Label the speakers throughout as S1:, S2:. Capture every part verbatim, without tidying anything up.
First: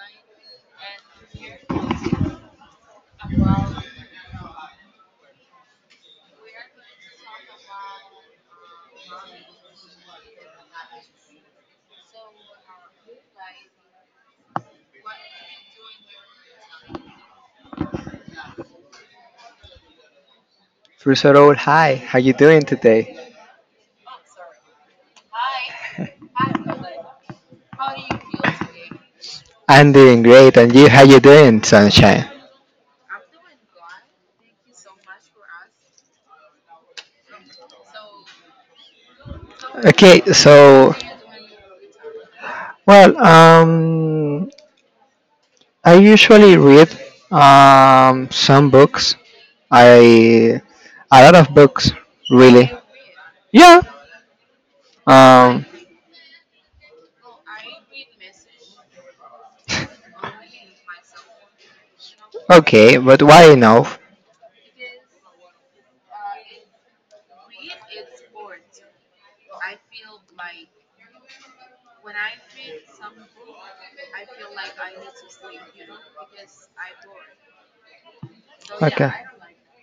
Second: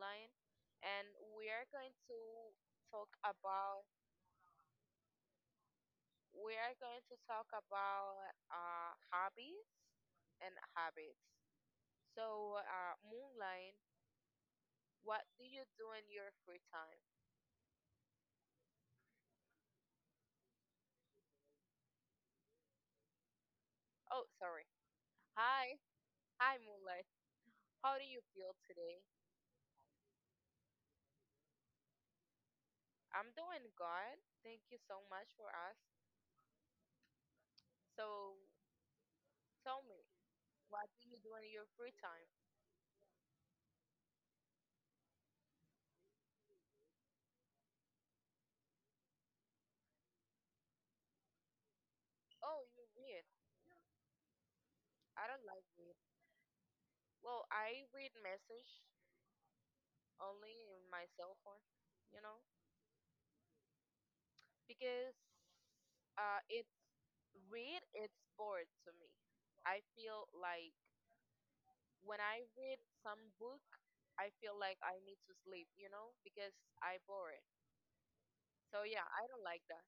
S1: Moonlight and we are going to talk about we are going to talk about uh, hobbies and habits. So, uh, Moonlight, what do you do in your free time?
S2: First of all, hi. How you doing today?
S1: Oh, sorry. Hi, hi Moonlight. How do you feel today?
S2: I'm doing great, and you? How you doing, sunshine?
S1: I'm doing good. Thank you so much for us. So tell me,
S2: Okay,
S1: what
S2: so
S1: do you do in your free time?
S2: well, um, I usually read um some books. I A lot of books,
S1: Oh,
S2: really.
S1: you read.
S2: Yeah.
S1: I don't like
S2: Um.
S1: read. Well, I read message only in my cell phone, you know,
S2: Okay, but why enough?
S1: because uh, it's read. It's bored to me. I feel like when I read some book, I feel like I need to sleep, you know, because I bored. So yeah,
S2: Okay.
S1: I don't like that.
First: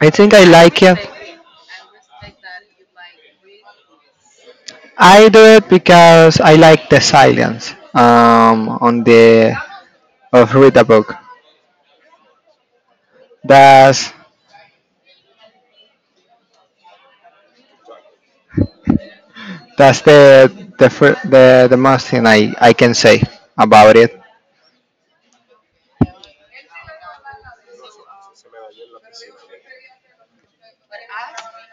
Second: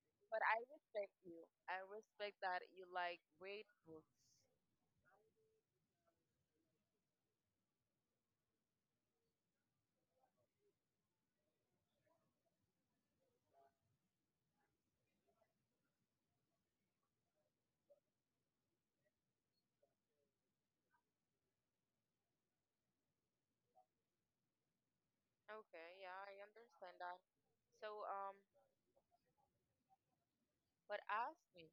S2: I think
S1: But
S2: I
S1: I
S2: like it.
S1: respect you. I respect that you like read books.
S2: I do it because I like the silence um, on the of read a book. That's that's the the fir- the, the most thing I, I can say about it.
S1: Okay, yeah, I understand that. So, um, but ask me.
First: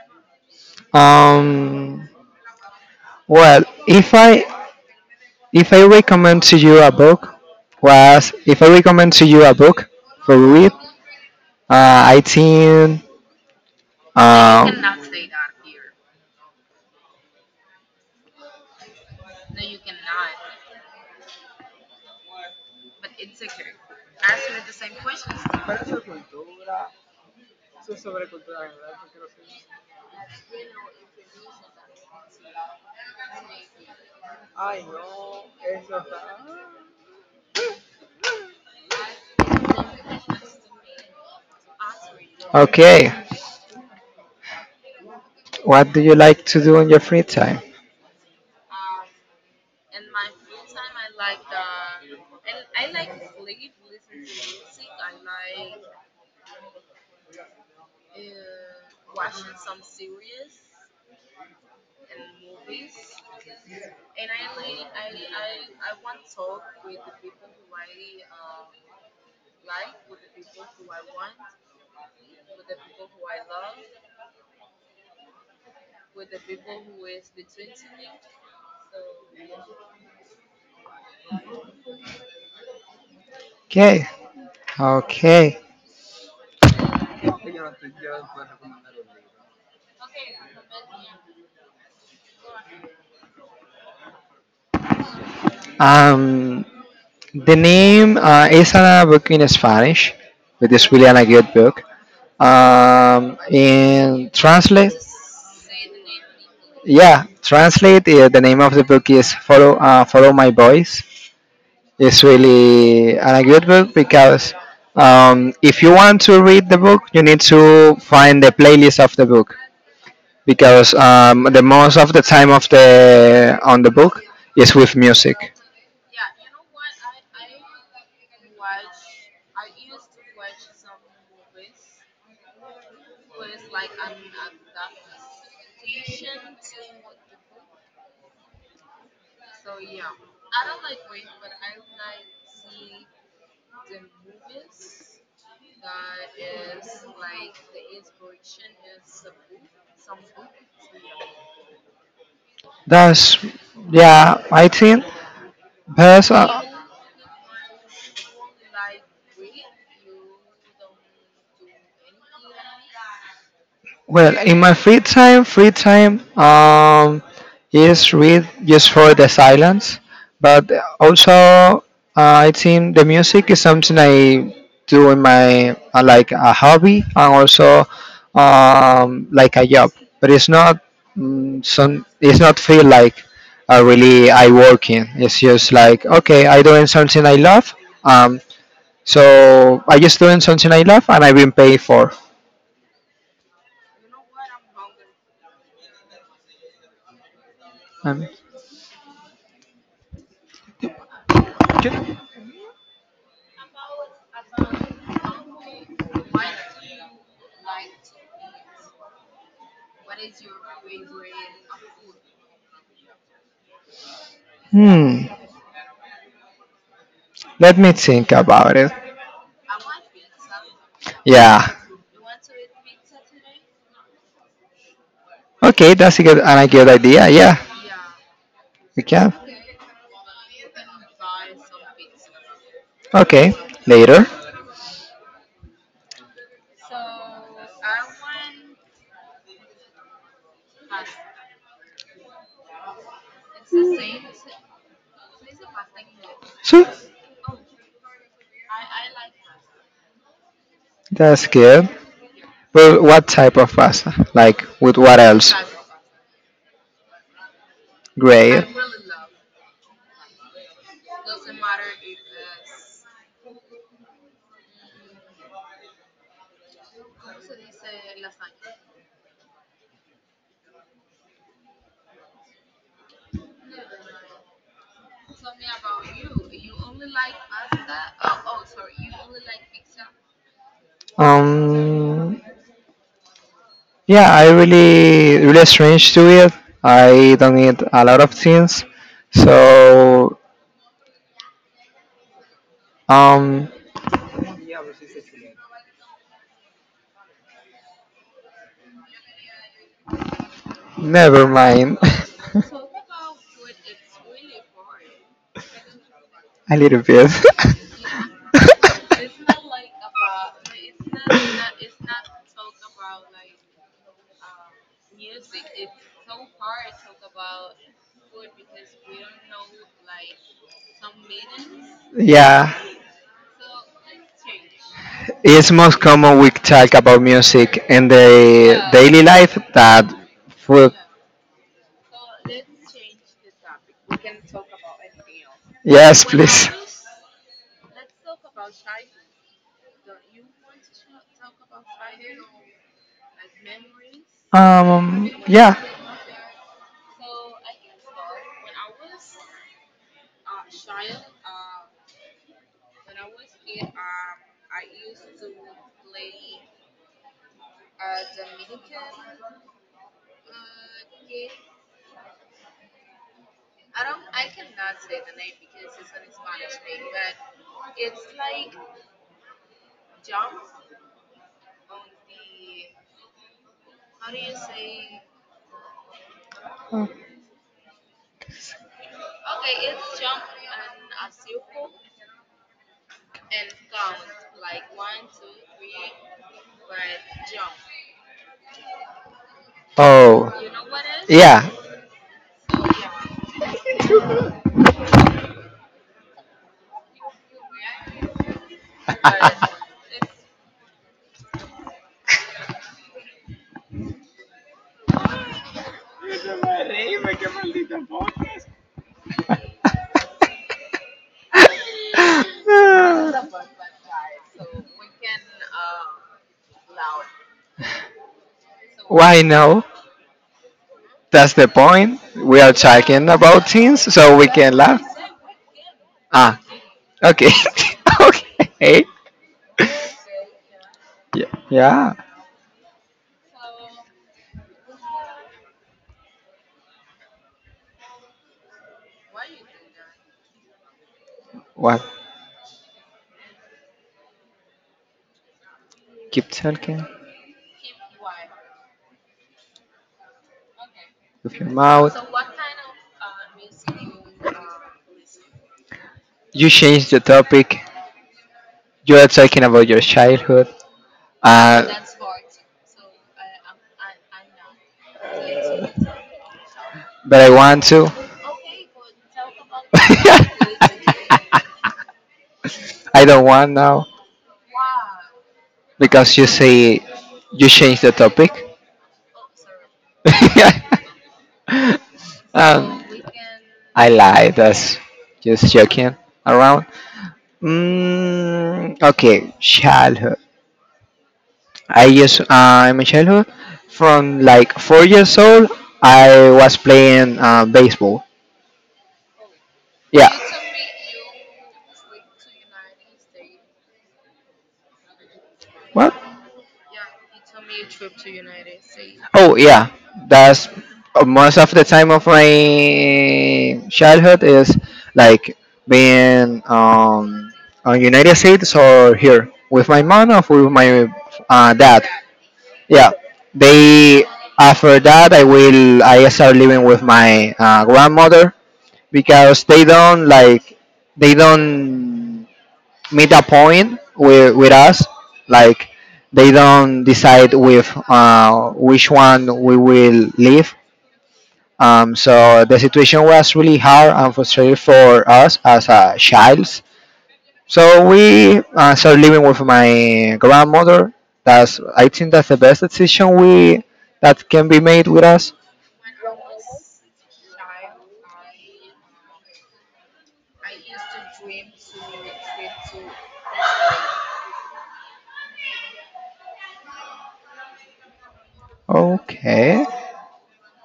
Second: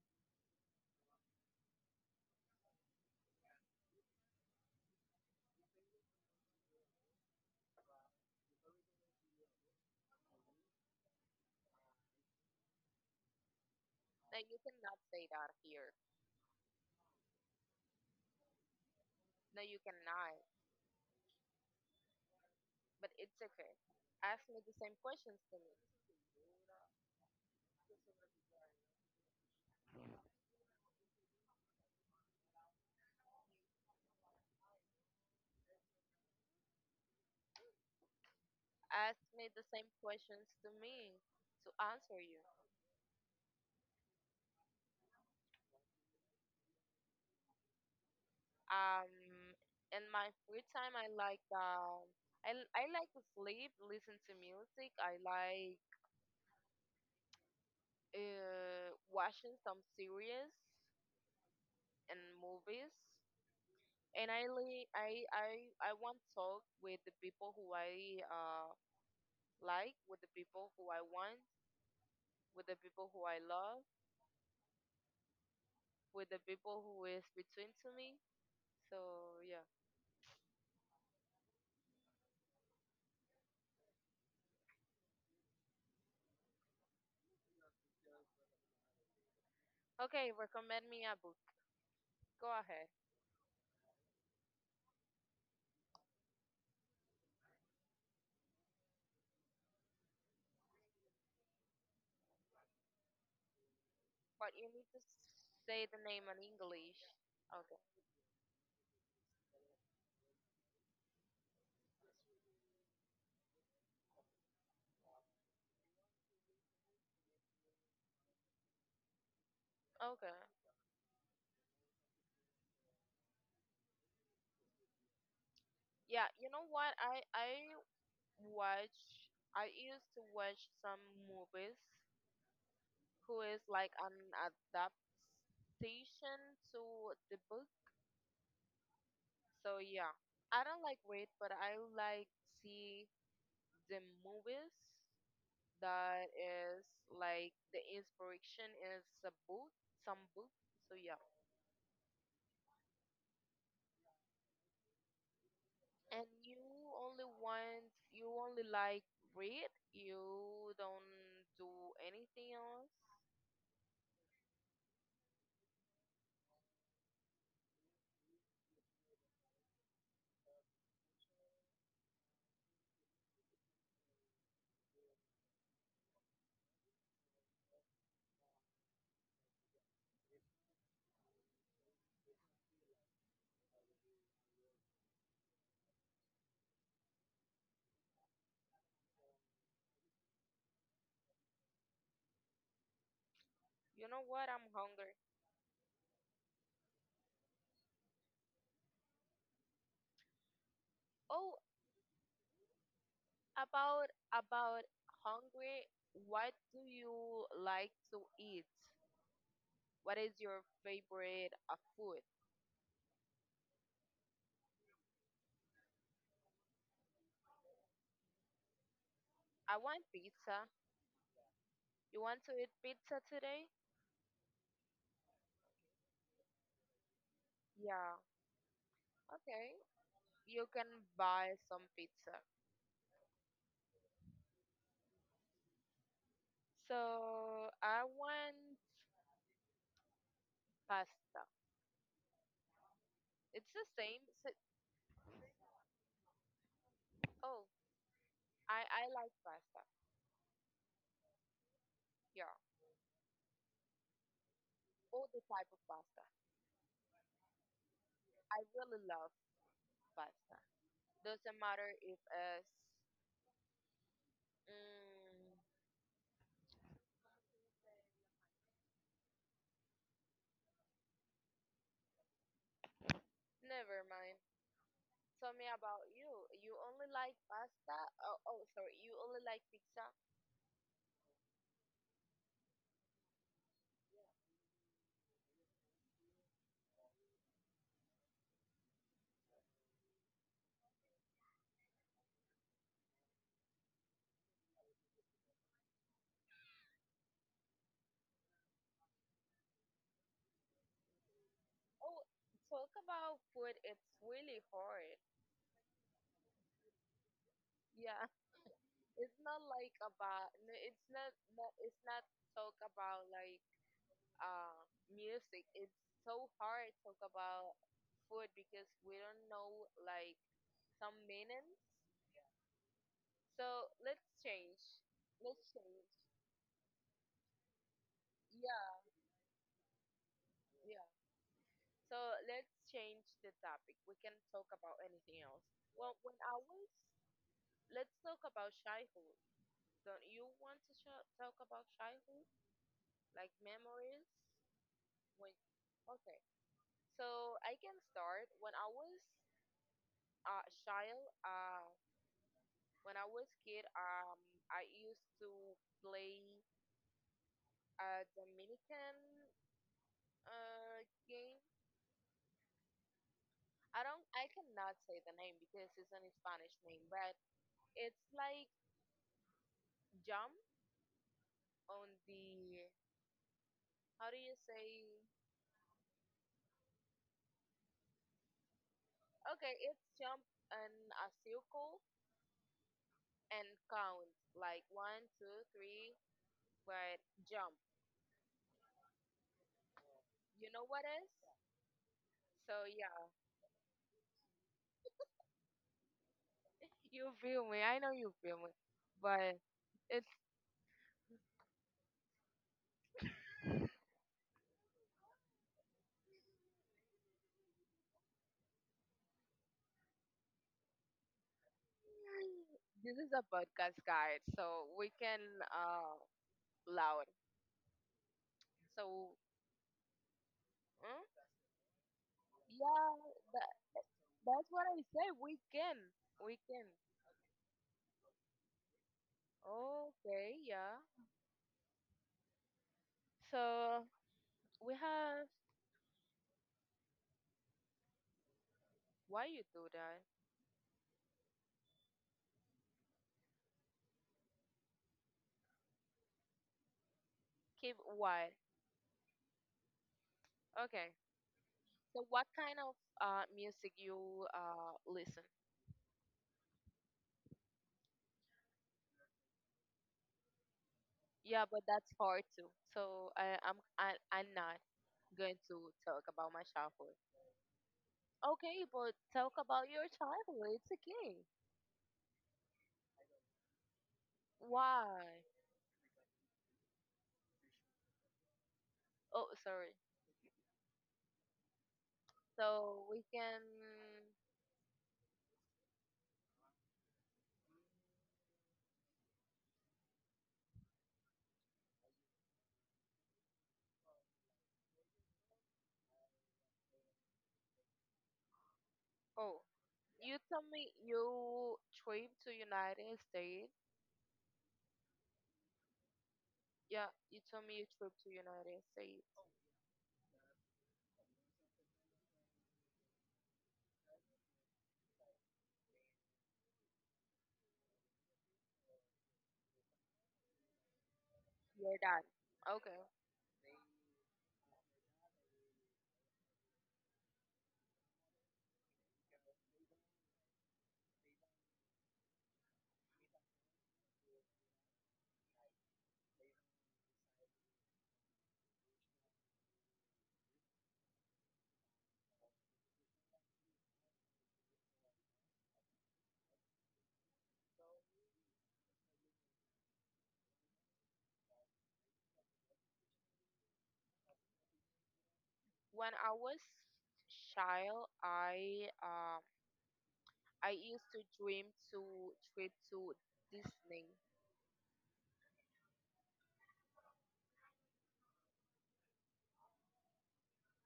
S2: Um, well, if I if I recommend to you a book, was if I recommend to you a book for read, uh, I think
S1: That you
S2: um,
S1: cannot say that here. No, you cannot. But it's okay. Ask me the same questions to me. Ask me the same questions to me to answer you.
S2: Okay. What do you like to do in your free time?
S1: Um, in my free time, I like um, I l- I like to sleep, listen to music. I like uh watching some series and movies. And I li- I I I want to talk with the people who I uh like, with the people who I want, with the people who I love, with the people who is between to me. So yeah.
S2: Okay. Okay.
S1: Okay, recommend me a book. Go ahead.
S2: Um, the name uh, is a book in Spanish, but it's really a good book. Um, in
S1: But you need
S2: translate,
S1: to s- say the name in English.
S2: yeah,
S1: Okay.
S2: translate. Uh, the name of the book is Follow uh, Follow My Voice. It's really a good book because um, if you want to read the book, you need to find the playlist of the book
S1: Okay.
S2: because um, the most of the time of the on the book is with music.
S1: Yeah, you know what? I I watch I used to watch some movies who is like an adaptation to the book. So yeah. I don't like read but I like see the movies that is like the inspiration is a book, some book. So yeah.
S2: That's Yeah, I think.
S1: And
S2: But
S1: you
S2: uh,
S1: only want you only like read, you don't do anything else.
S2: Well, in my free time, free time um, is read just for the silence, but also uh, I think the music is something I do in my uh, like a hobby and also um, like a job, but it's not mm, some it's not feel like uh, really I work in. It's just like okay, I doing something I love. Um, so I just doing something I love and I've been paid for.
S1: You know what? I'm hungry.
S2: Um,
S1: Oh, about about hungry, what do you like to eat? What is your favorite uh, food?
S2: hmm. Let me think about it.
S1: I want pizza.
S2: Yeah.
S1: You want to eat pizza today?
S2: Okay, that's a good and a good idea. Yeah,
S1: Yeah.
S2: we can.
S1: Okay. You can buy some pizza.
S2: Okay, later.
S1: So I want pasta. It's the same. So,
S2: Sure.
S1: oh, I, I like pasta.
S2: That's good.
S1: Yeah,
S2: Well, what type of pasta? Like with what
S1: all the
S2: else?
S1: type of pasta.
S2: Grey.
S1: I really love pasta. Doesn't matter if it's. Mm, Never mind. Tell me about you. You only like pasta? Oh, oh, sorry. You only like pizza?
S2: Um. Yeah, I really really strange to it. I don't eat a lot of things, so um, never mind.
S1: Oh, talk about food. It's really hard.
S2: A little bit.
S1: Yeah, it's not like about. No, it's not. not- It's not talk about like uh, music. It's so hard to talk about food because we don't know like some meanings.
S2: Yeah.
S1: So let's change. Let's
S2: It's most
S1: change.
S2: common we talk about music in the
S1: Yeah,
S2: daily life that food.
S1: yeah. So let's change the topic. We can talk about anything else. Well,
S2: Yes,
S1: when I
S2: please.
S1: was, let's talk about childhood. Don't you want to sh- talk about childhood, like memories?
S2: Um,
S1: When
S2: yeah.
S1: Okay, so I can start. When I was a child, uh, When I was kid, um, I used to play a Dominican uh, game. I don't, I cannot say the name because it's an Spanish name, but it's like jump on the, how do you say? Okay, it's jump in a circle and count like one, two, three, but jump.
S2: Oh,
S1: You know what is?
S2: yeah.
S1: So yeah, you feel me. I know you feel me, but. It's. This is a podcast guide, so we can uh loud. So,
S2: Why no?
S1: mm,
S2: That's the point. We are
S1: yeah,
S2: talking about
S1: that,
S2: things so we
S1: that's
S2: can
S1: what I
S2: laugh.
S1: say. We can, we
S2: Ah,
S1: can.
S2: okay. Okay.
S1: Okay, yeah.
S2: Yeah. Yeah.
S1: So we have. Why you do that?
S2: What? Keep talking
S1: Keep what? Okay.
S2: with your mouth.
S1: So what kind of uh music you uh listen?
S2: You changed the topic. You are talking about your childhood.
S1: Yeah, but
S2: Uh,
S1: that's hard too. So, I, I'm I, I'm not going to talk about my childhood.
S2: but I want to.
S1: Okay, but talk about your childhood. It's okay.
S2: I don't want now
S1: Why?
S2: because you say you change the topic.
S1: Oh, sorry. So
S2: um,
S1: we can.
S2: I lied. That's just joking around. Mm, okay, childhood. I just I'm a childhood from like four years old. I was playing uh, baseball.
S1: Oh,
S2: Yeah.
S1: you told me you trip to United States.
S2: What?
S1: Yeah, you told me you trip to United States.
S2: Oh yeah, that's uh, most of the time of my childhood is like being um on United States or here with my mom or with my uh,
S1: Your
S2: dad.
S1: dad. Okay.
S2: Yeah, they after that I will I start living with my uh, grandmother because they don't like they don't meet a point with, with us like they don't decide with uh, which one we will leave um, so the situation was really hard and frustrating for us as a child so we uh, started living with my grandmother. That's i think that's the best decision we that can be made with us.
S1: When I was child, I um I used to dream to trip to Disney.
S2: Okay.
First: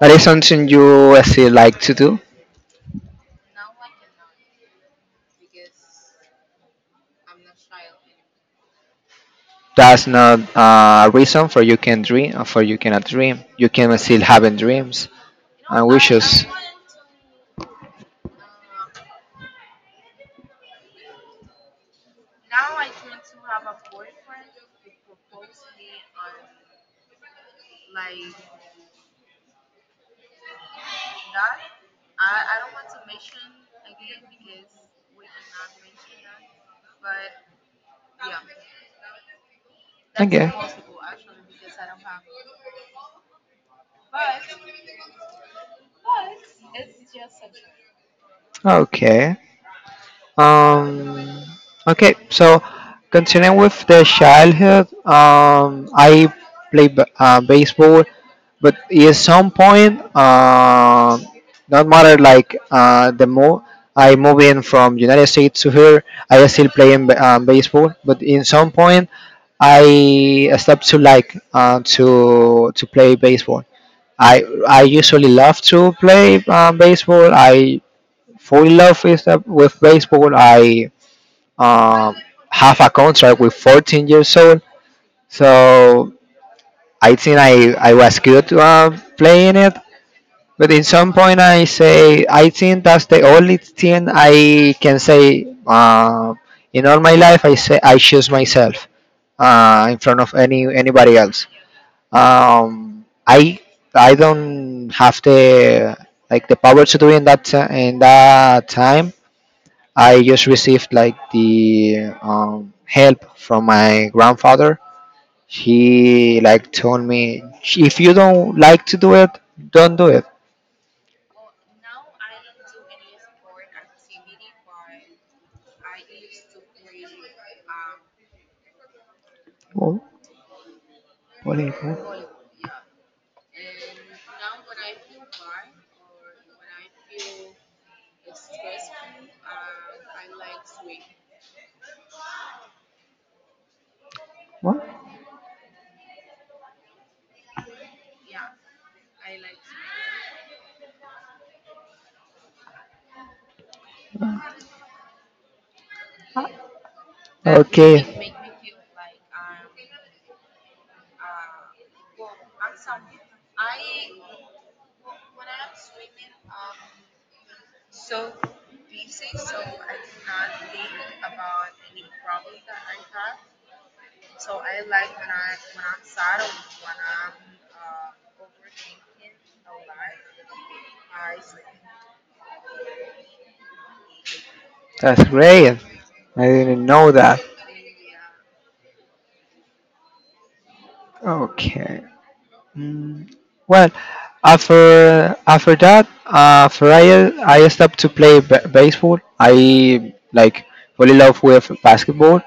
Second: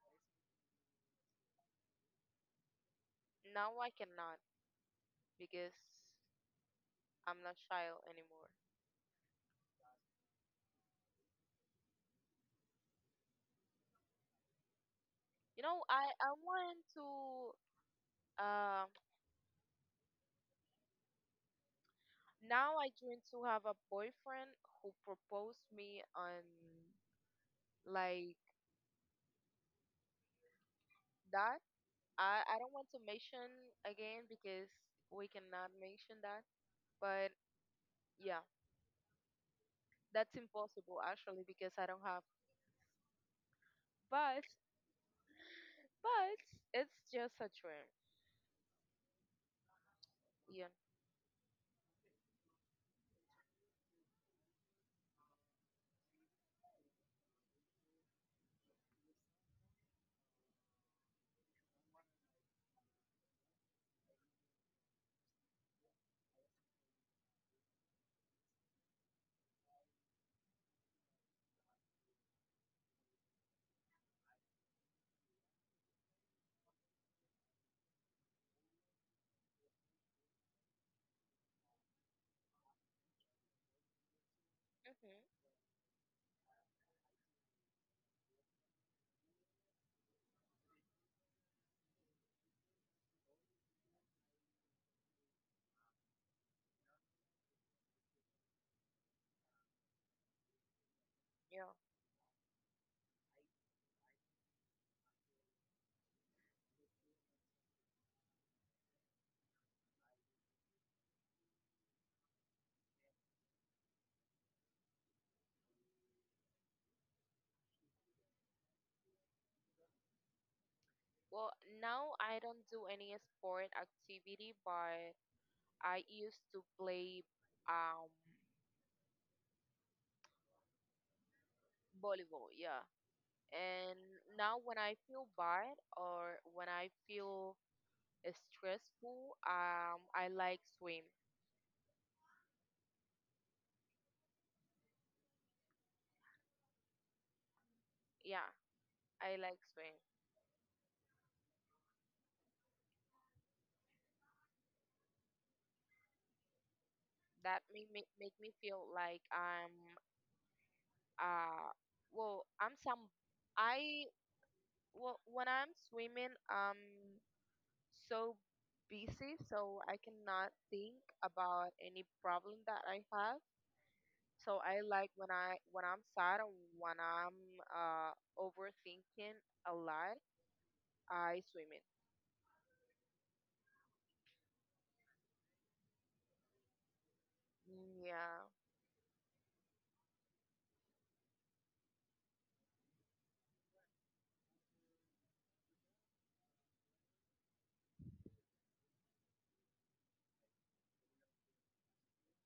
S2: That is something you still like to do?
S1: Now I cannot because I'm not child anymore.
S2: That's not uh, a reason for you can dream or for you cannot dream. You can still having dreams
S1: You know,
S2: and
S1: I I
S2: wishes.
S1: want to Uh, now I dream to have a boyfriend who proposed me on like that. I I don't want to mention again because we cannot mention that. But yeah, that's
S2: Okay.
S1: impossible actually because I don't have. But but it's just a dream.
S2: Okay.
S1: Yeah.
S2: Um, okay, so continuing with the childhood, um, I play b- uh, baseball, but at some point, uh, not matter like uh, the more I move in from United States to here, I still play in ba- um, baseball, but in some point, I stopped to like uh, to to play baseball. I I usually love to play um, baseball. I fully love with, uh, with baseball. I um, have a contract with fourteen years old.
S1: Hmm.
S2: So I think I, I was good uh, playing it. But in some point I say I think that's the only thing I can say uh, in all my life. I say I choose myself uh, in front of any anybody else.
S1: Yeah.
S2: Um, I I don't have the like the power to do in that ti- in that time I just received like the um, help from my grandfather. He like told me if you don't like to do it, don't do it.
S1: Well, now I don't do any sport activity, but I used to play um
S2: Oh, what is
S1: volleyball. Yeah,
S2: that?
S1: and now when I feel bad or when I feel stressful, um, I like swim.
S2: What?
S1: Yeah, I like swim. That make
S2: Okay,
S1: me make me feel like I'm uh well I'm some I well when I'm swimming I'm so busy so I cannot think about any problem that I have. So I like when I when I'm sad or when I'm uh overthinking a lot. I swim in.
S2: that's great. I didn't know that.
S1: Yeah,
S2: Okay. Mm, well, after after that, uh, after I I stopped to play b- baseball, I like fell in love with basketball.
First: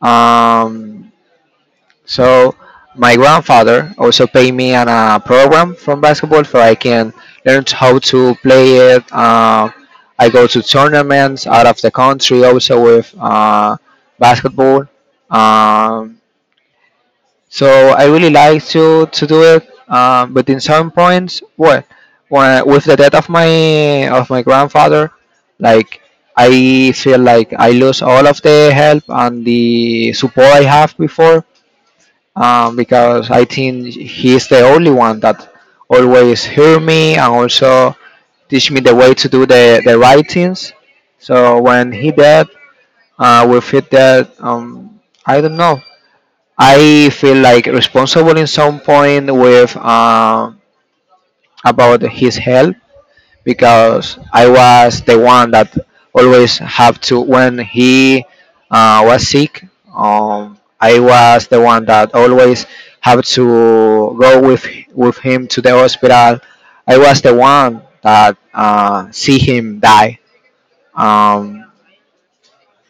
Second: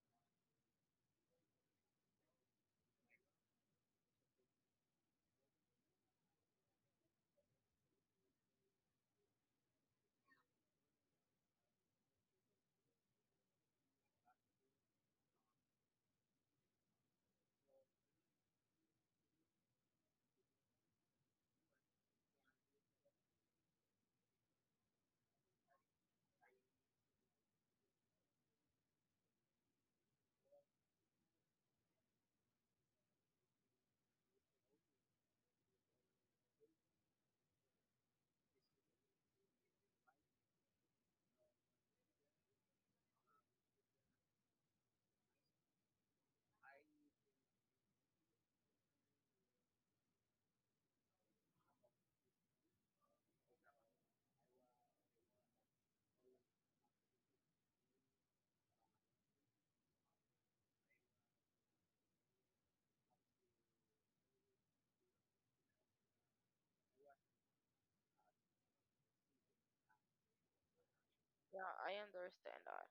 S2: Um, so my grandfather also paid me on a program from basketball so I can learn how to play it. Uh, I go to tournaments out of the country also with uh, basketball. Um, so I really like to to do it. Um, but in some points, what when, with the death of my of my grandfather, like I feel like I lose all of the help and the support I have before um, because I think he's the only one that always hear me and also teach me the way to do the, the right things. So when he dead, uh, with it that um, I don't know, I feel like responsible in some point with um about his health because I was the one that always have to when he uh, was sick. Um, I was the one that always have to go with with him to the hospital. I was the one that uh, see him die. Um,
S1: yeah, I understand that.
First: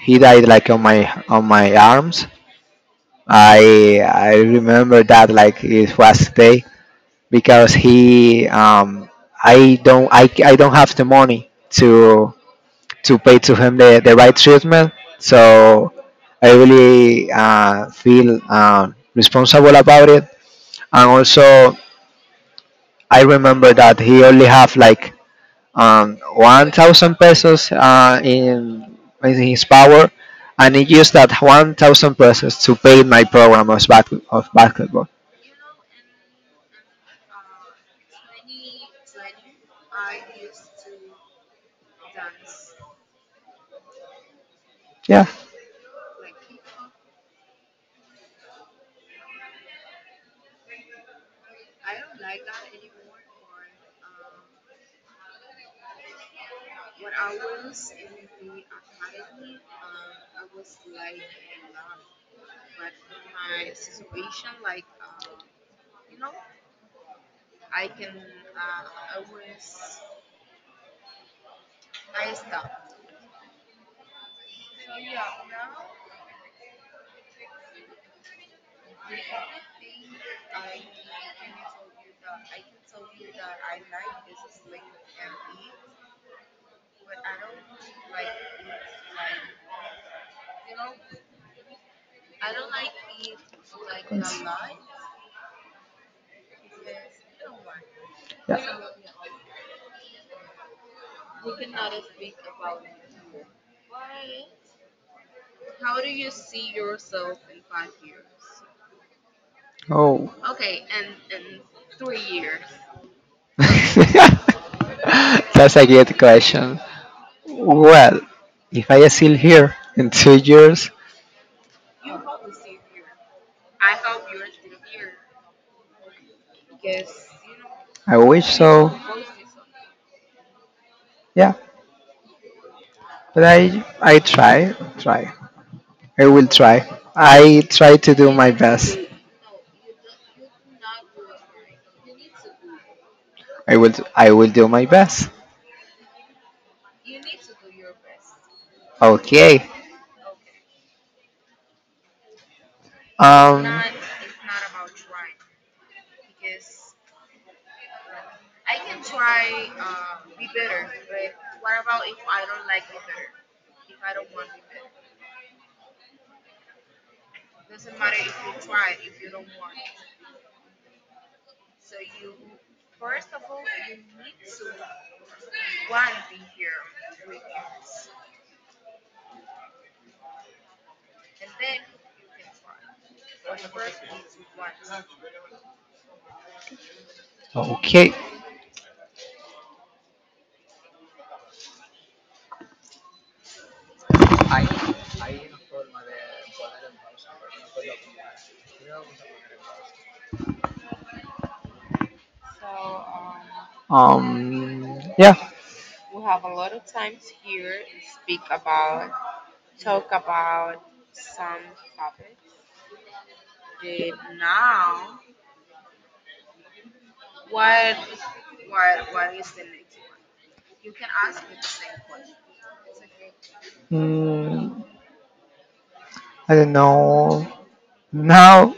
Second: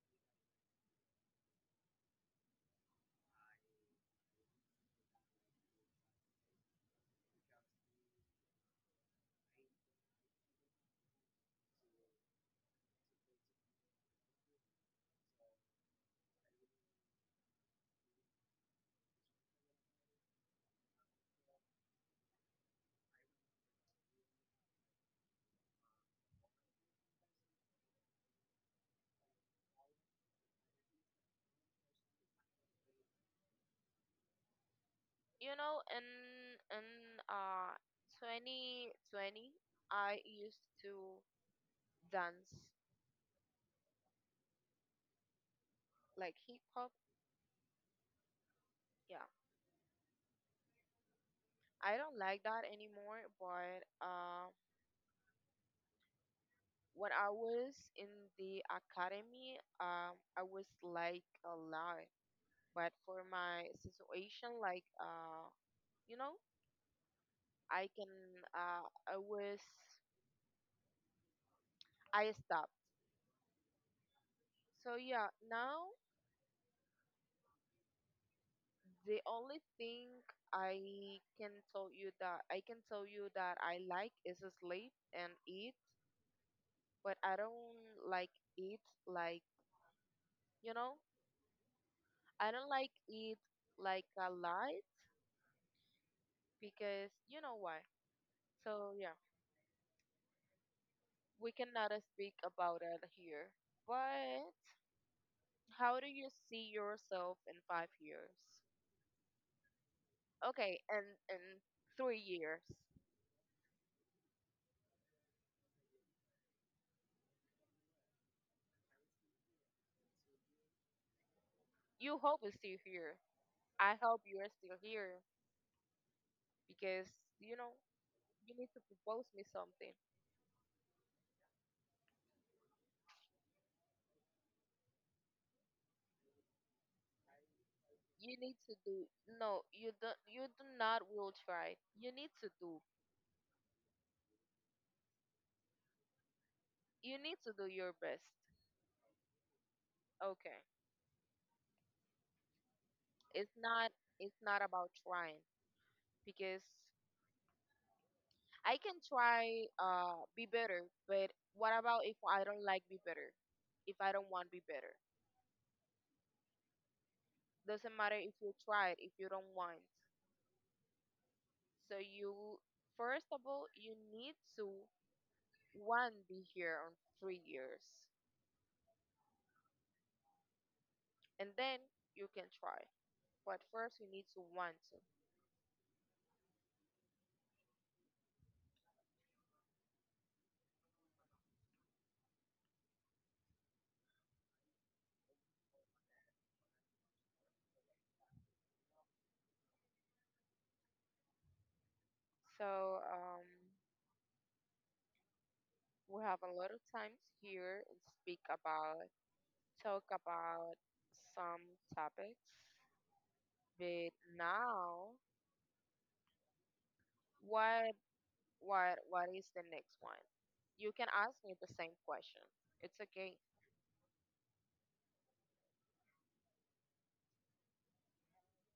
S2: he died like on my on my arms. I I remember that like it was today because he um, I don't I, I don't have the money to to pay to him the, the right treatment. So I really uh, feel um, responsible about it. And also, I remember that he only have like um, one thousand pesos uh, in, in his power, and he used that one thousand pesos to pay my program of, back, of basketball.
S1: You know, in in uh twenty twenty, I used to dance
S2: Yeah.
S1: like hip hop. Yeah, I don't like that anymore. But uh, when I was in the academy, um, I was like a lot. But for my situation, like uh, you know, I can, uh, I was I stopped. So yeah, now the only thing I can tell you that I can tell you that I like is sleep and eat, but I don't like eat like, you know, I don't like eat like a
S2: Thanks.
S1: lot because you know why.
S2: Yeah.
S1: So yeah, we cannot uh, speak about it here. But how do you see yourself in five years?
S2: Oh.
S1: Okay, and in three years.
S2: That's a good question. Well, if I still here in two years,
S1: You hope is still here. I hope you are still here because you know
S2: I wish
S1: you need to
S2: so.
S1: propose me something.
S2: Yeah, but I I try, try. I will try. I try to do
S1: You
S2: my
S1: need to
S2: best.
S1: do. No, you don't. You do not will try. You need to do.
S2: I will I will do my best.
S1: You need to do your best.
S2: Okay.
S1: Okay. It's
S2: Um.
S1: not. It's not about trying because I can try. Uh, be better. But what about if I don't like be better? If I don't want be better, doesn't matter if you try it. If you don't want, so you first of all you need to one be here on three years and then you can try but first you need to want to.
S2: Okay.
S1: So, um,
S2: Um. Yeah.
S1: we have a lot of times here and speak about talk about some topics but now what what what is the next one. You can ask me the same question, it's okay.
S2: Mm, I don't know. Now,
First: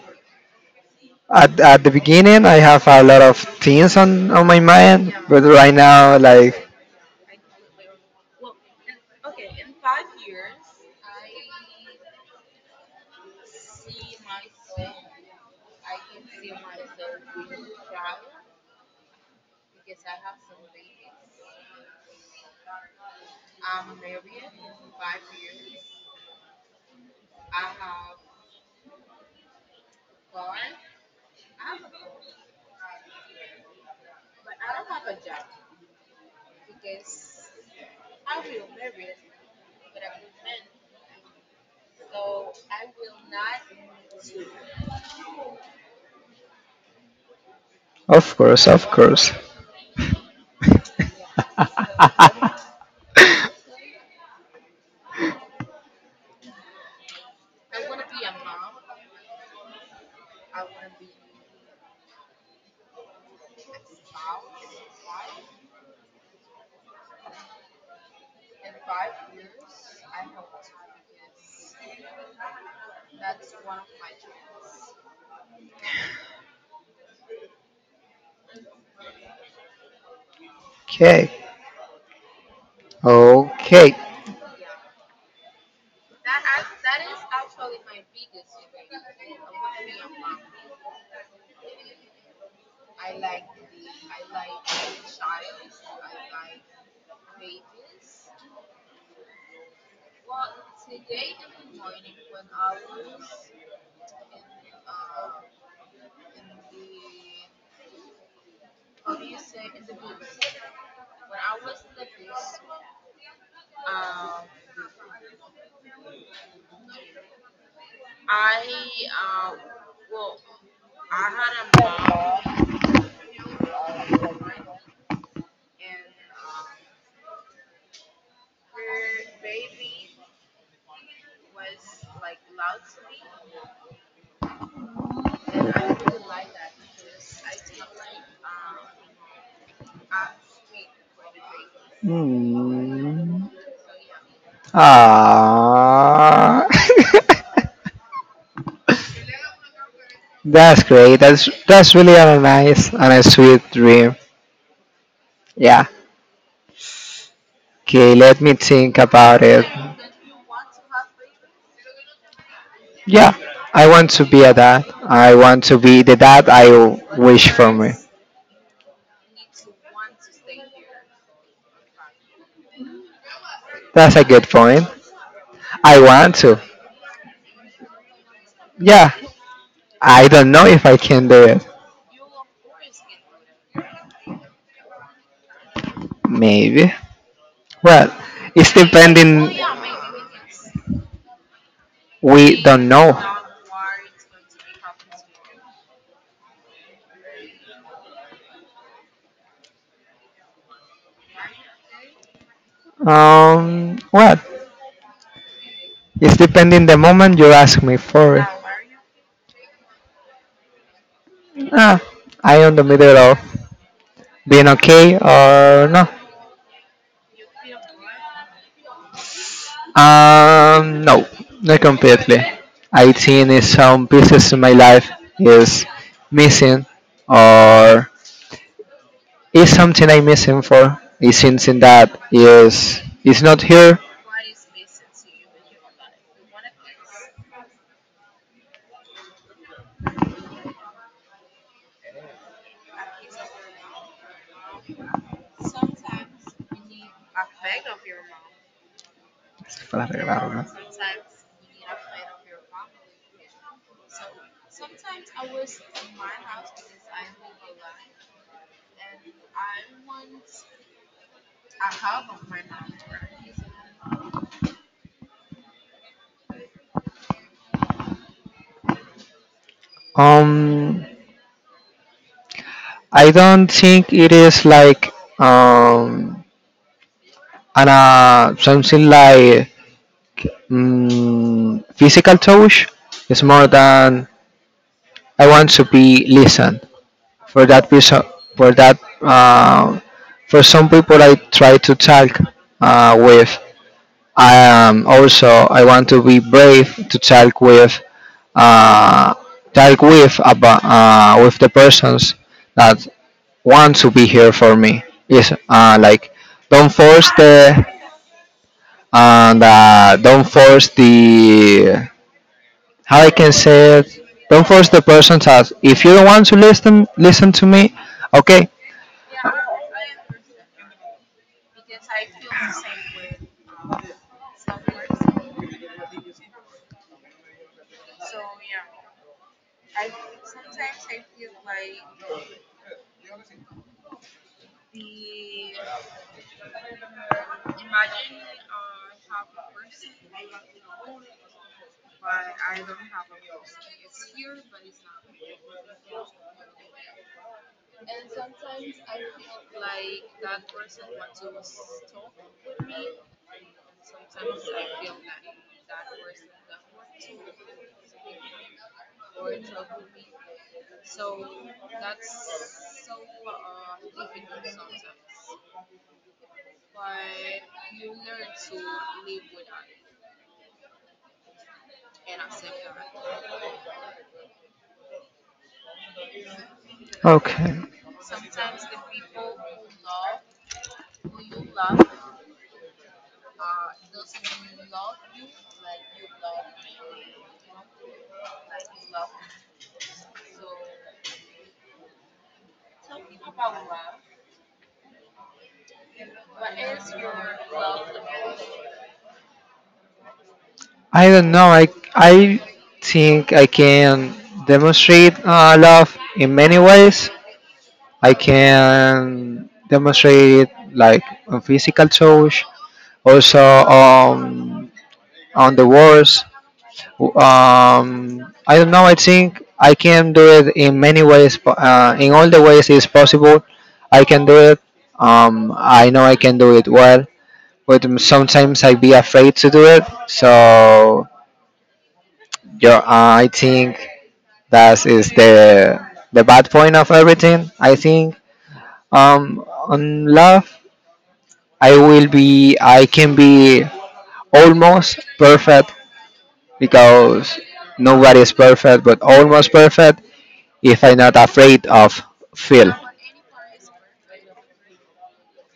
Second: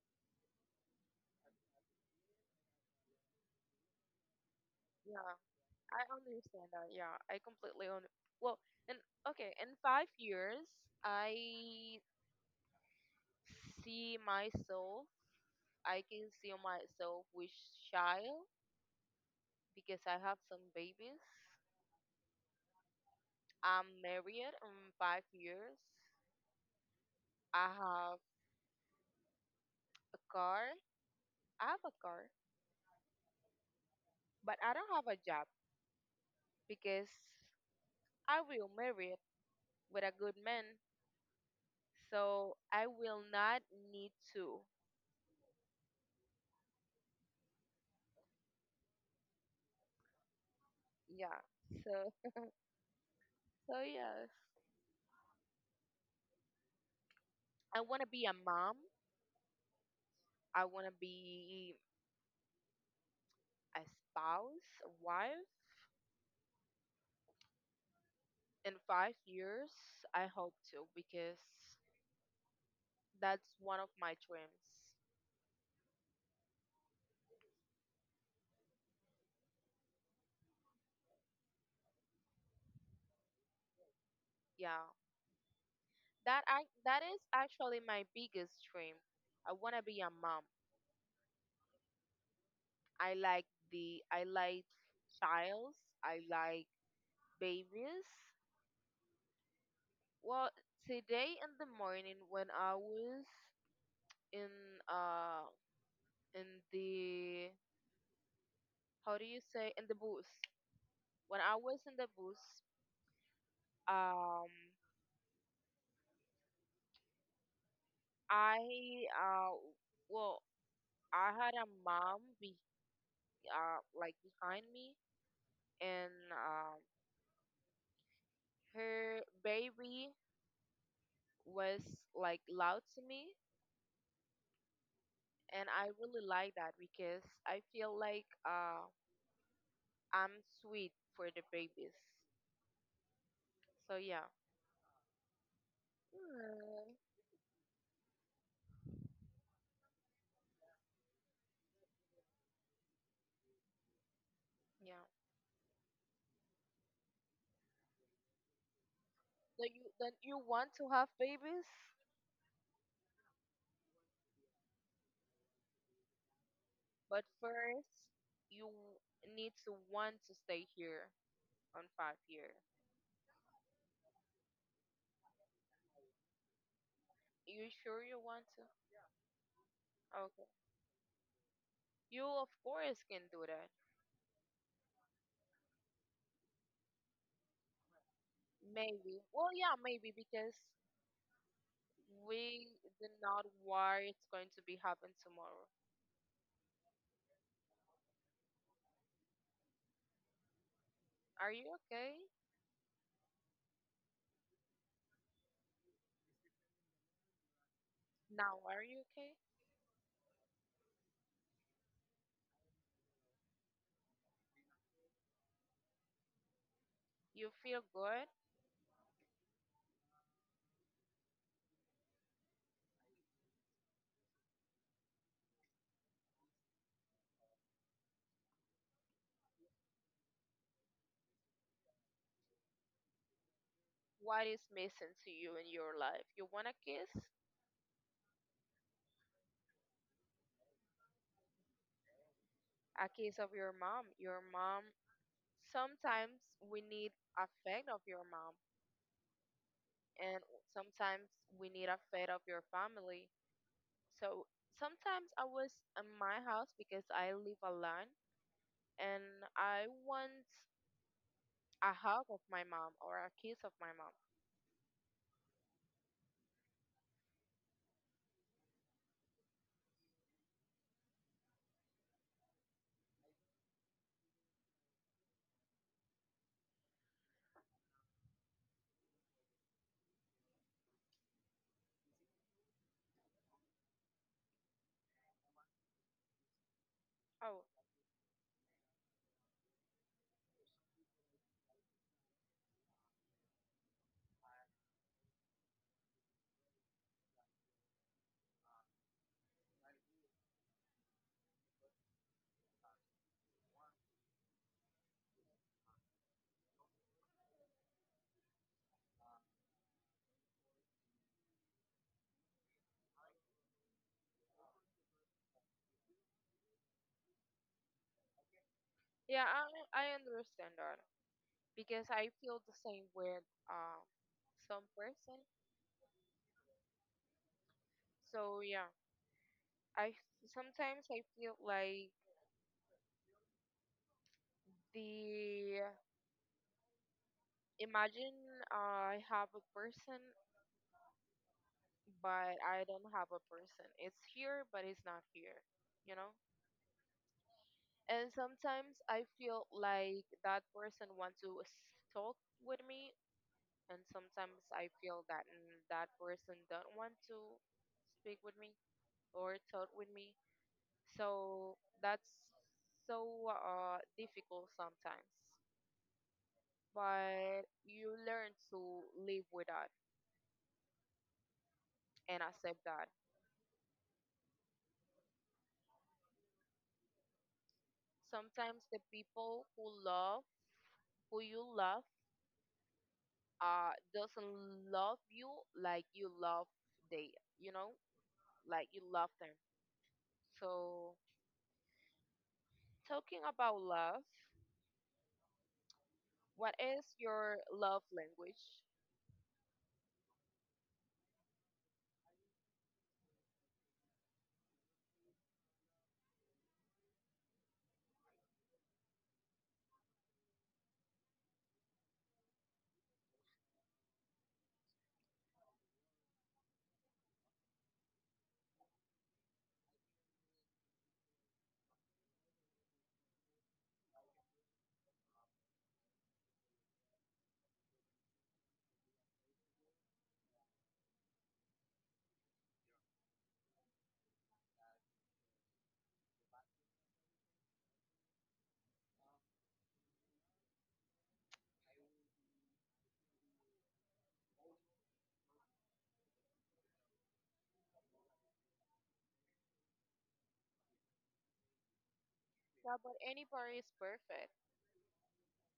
S2: at, at the beginning, I have a lot of things on on my mind,
S1: Yeah,
S2: but right
S1: I
S2: now, like,
S1: understand that. Yeah, I completely un- well, and okay, in five years, I see myself. I can see myself with child because I have some babies. I'm married in five years. I have a car. I have a car, but I don't have a job because I will marry with a good man. So I will not need to.
S2: of course, of course.
S1: Yeah. So so yes. I wanna be a mom. I wanna be a spouse, a wife. In five years, I hope to because that's one of my dreams.
S2: Okay. Okay.
S1: Yeah, that I that is actually my biggest dream. I wanna be a mom. I like the I like childs. I like babies. Well, today in the morning when I was in uh in the, how do you say, in the bus when I was in the bus, um I uh well I had a mom be uh like behind me, and um, her baby was like loud to me, and I really like that because I feel like uh I'm sweet for the babies.
S2: Mm.
S1: So yeah.
S2: Ah.
S1: Hmm.
S2: That's great. That's that's really a nice and a nice, sweet dream.
S1: Yeah.
S2: Yeah. Okay. Let me think about it.
S1: That you that you want to have babies,
S2: Yeah. I want to be a dad. I want to be the dad I
S1: but
S2: wish for me.
S1: first you need to want to stay here on five year.
S2: That's a good point. I want to.
S1: You sure you want to?
S2: Yeah. I
S1: Okay.
S2: don't know if I can do it.
S1: You of course can do that.
S2: Maybe. Well, it's
S1: Maybe. Well,
S2: depending.
S1: yeah, maybe because
S2: We
S1: we
S2: don't
S1: do
S2: know.
S1: not worry it's going to be happen tomorrow. Are you okay?
S2: Um, what? It's depending the moment you ask me for it.
S1: Now, are you okay?
S2: Ah, I on the middle of being okay or no.
S1: You feel good?
S2: Um, no, not completely. I think in some pieces in my life is missing or is something I'm missing for. Is something that is is not here
S1: What is missing to you in your life? You want a kiss? A kiss of your mom. Your mom. Sometimes we need affect of your mom,
S2: para
S1: and
S2: arreglarlo.
S1: sometimes we need affect of your family. So sometimes I was in my house because I live alone, and I want a hug of my mom or a kiss of my mom.
S2: Um, I don't think it is like um, an, uh, something like mm, physical touch. It's more than I want to be listened.
S1: Oh,
S2: For that reason, for that, uh, for some people, I try to talk uh, with. Um, also, I want to be brave to talk with uh, like with about uh, with the persons that want to be here for me is uh, like don't force the and uh, don't force the how I can say it don't force the person that if you don't want to listen listen to me. Okay.
S1: yeah, I I understand that because I feel the same with um some person. So yeah, I sometimes I feel like the imagine, uh, I have a person but I don't have a person. It's here but it's not here, you know? And sometimes I feel like that person wants to s- talk with me and sometimes I feel that, mm, that person don't want to speak with me or talk with me. So that's so uh, difficult sometimes. But you learn to live with that and accept that.
S2: Okay.
S1: Sometimes the people who love, who you love, uh, doesn't love you like you love they, you know, like you love them. So, talking about love, what is your love language?
S2: I don't know. I I think I can demonstrate uh, love in many ways. I can demonstrate it like on physical touch, also um, on the words. Um, I don't know. I think I can do it in many ways. Po- Uh, in all the ways it's possible, I can do it. Um, I know I can do it well, but sometimes I be afraid to do it. So yeah, uh, I think that is the the bad point of everything. I think um, on love I will be I can be almost perfect because nobody is perfect but almost perfect if I'm not afraid of fail.
S1: Yeah, but anybody is perfect.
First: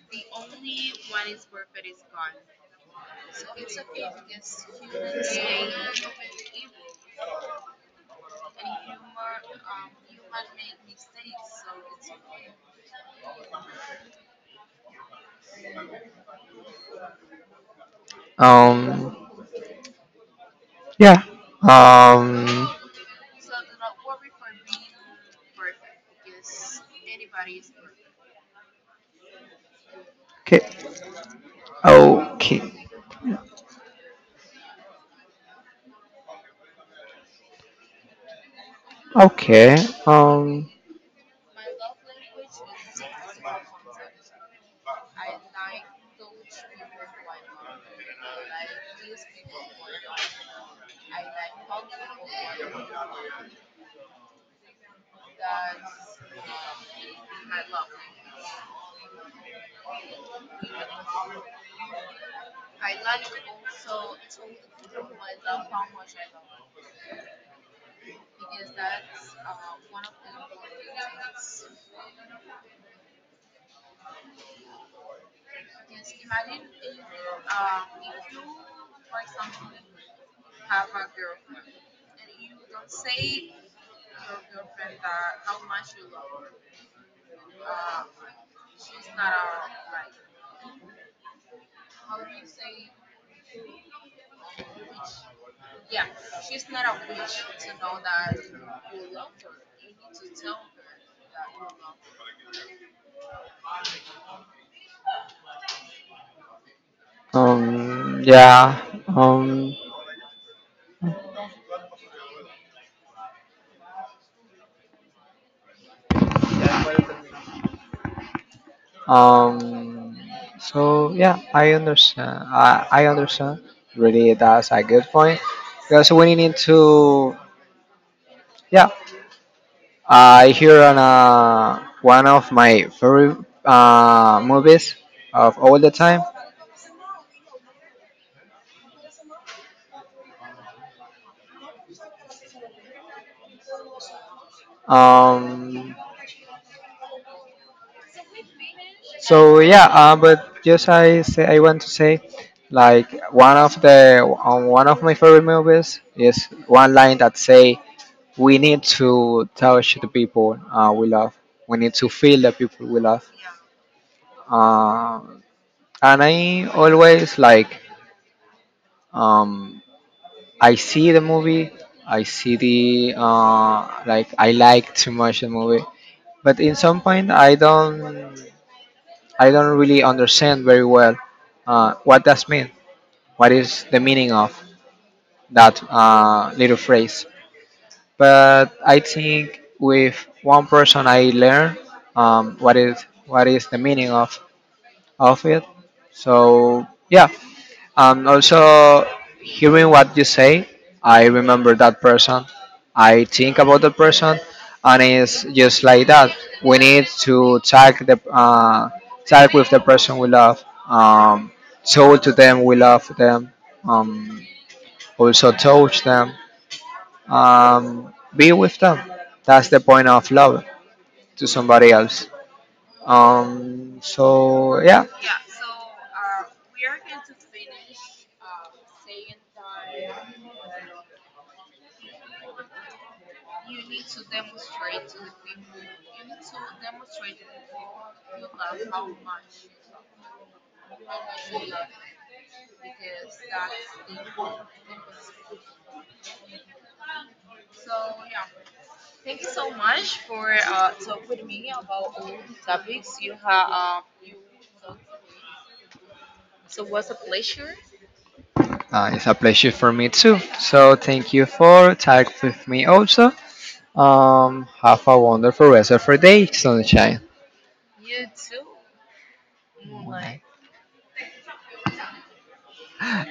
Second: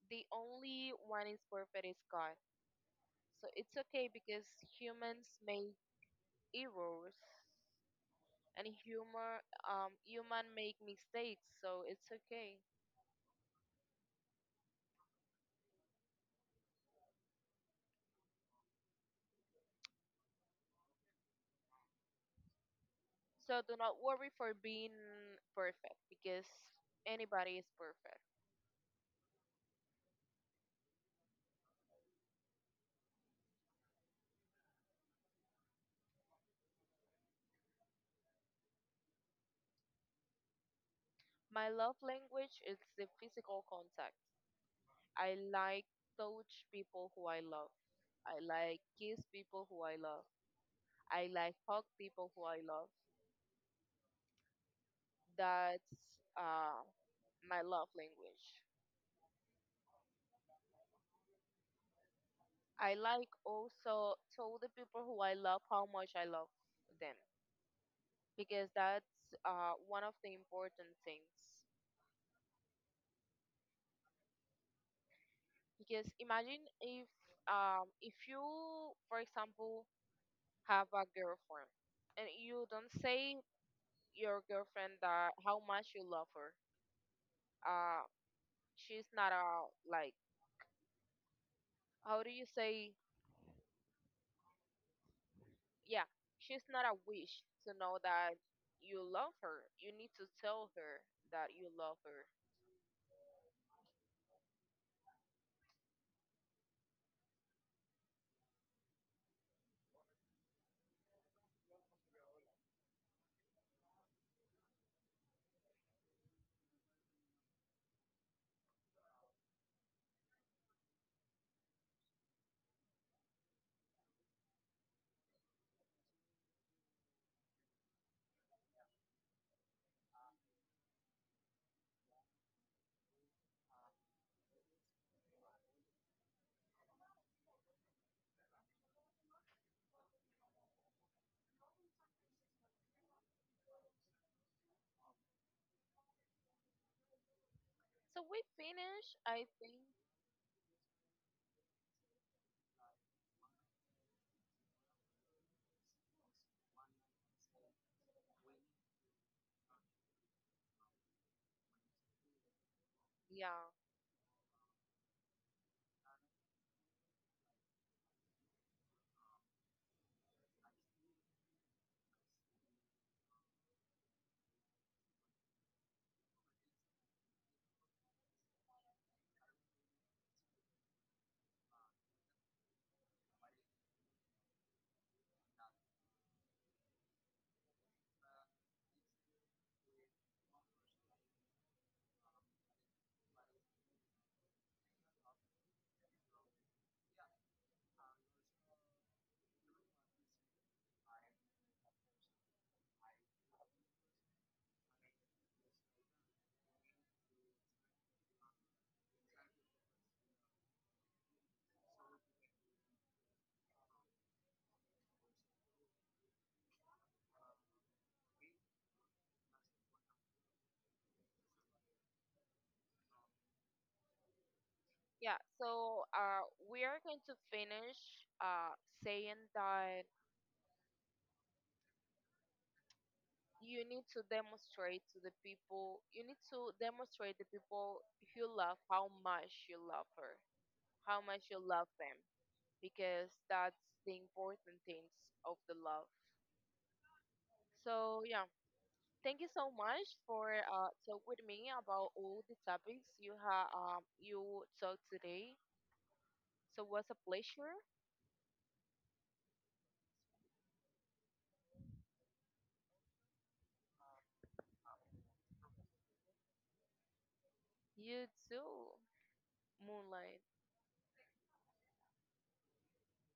S1: The only one is perfect is God. So it's okay because humans make errors and humor um human make mistakes, so it's okay.
S2: Um yeah. Um
S1: So do not worry for being perfect because anybody is perfect.
S2: okay. Okay. Okay. um
S1: My love language is the physical contact. I like touch people who I love. I like kiss people who I love. I like hug people who I love. That's uh, my love language. I like also tell the people who I love how much I love them because that's uh, one of the important things. Because imagine if um, if you, for example, have a girlfriend and you don't say your girlfriend that how much you love her. Uh, she's not a like, how do you say, yeah, she's not a wish to know that you love her. You need to tell her that you love her.
S2: um yeah. um Um, so yeah, I understand. I, I understand. Really, that's a good point. Because when you need to, yeah, I hear on uh, one of my favorite uh, movies of all the time. Um,
S1: So we finish, I
S2: so
S1: think.
S2: yeah, uh, but just I say I want to say, like one of the on one of my favorite movies is one line that say, we need to touch the people uh, we love. We need to feel the people we love.
S1: Yeah.
S2: Uh, and I always like um, I see the movie, I see the uh, like I like too much the movie, but in some point I don't I don't really understand very well uh, what does mean. What is the meaning of that uh, little phrase? But I think with one person I learned um, what is what is the meaning of of it. So yeah, um, also hearing what you say, I remember that person. I think about the person, and it's just like that. We need to tag the uh, tag with the person we love. Um, show to them we love them. Um, Also touch them um, be with them. That's the point of love to somebody else. Um, so yeah,
S1: Yeah, so uh, we are going to finish uh, saying that you need to demonstrate to the people, you need to demonstrate the people you love how much you love her, how much you love them, because that's the important things of the love. So, yeah, thank you so much for uh, talk with me about all the topics you have, um, you talked today. So it was a pleasure.
S2: uh, it's a pleasure for me too. So thank you for tag with me also. Um, have a wonderful rest of your day, sunshine.
S1: You too, Moonlight.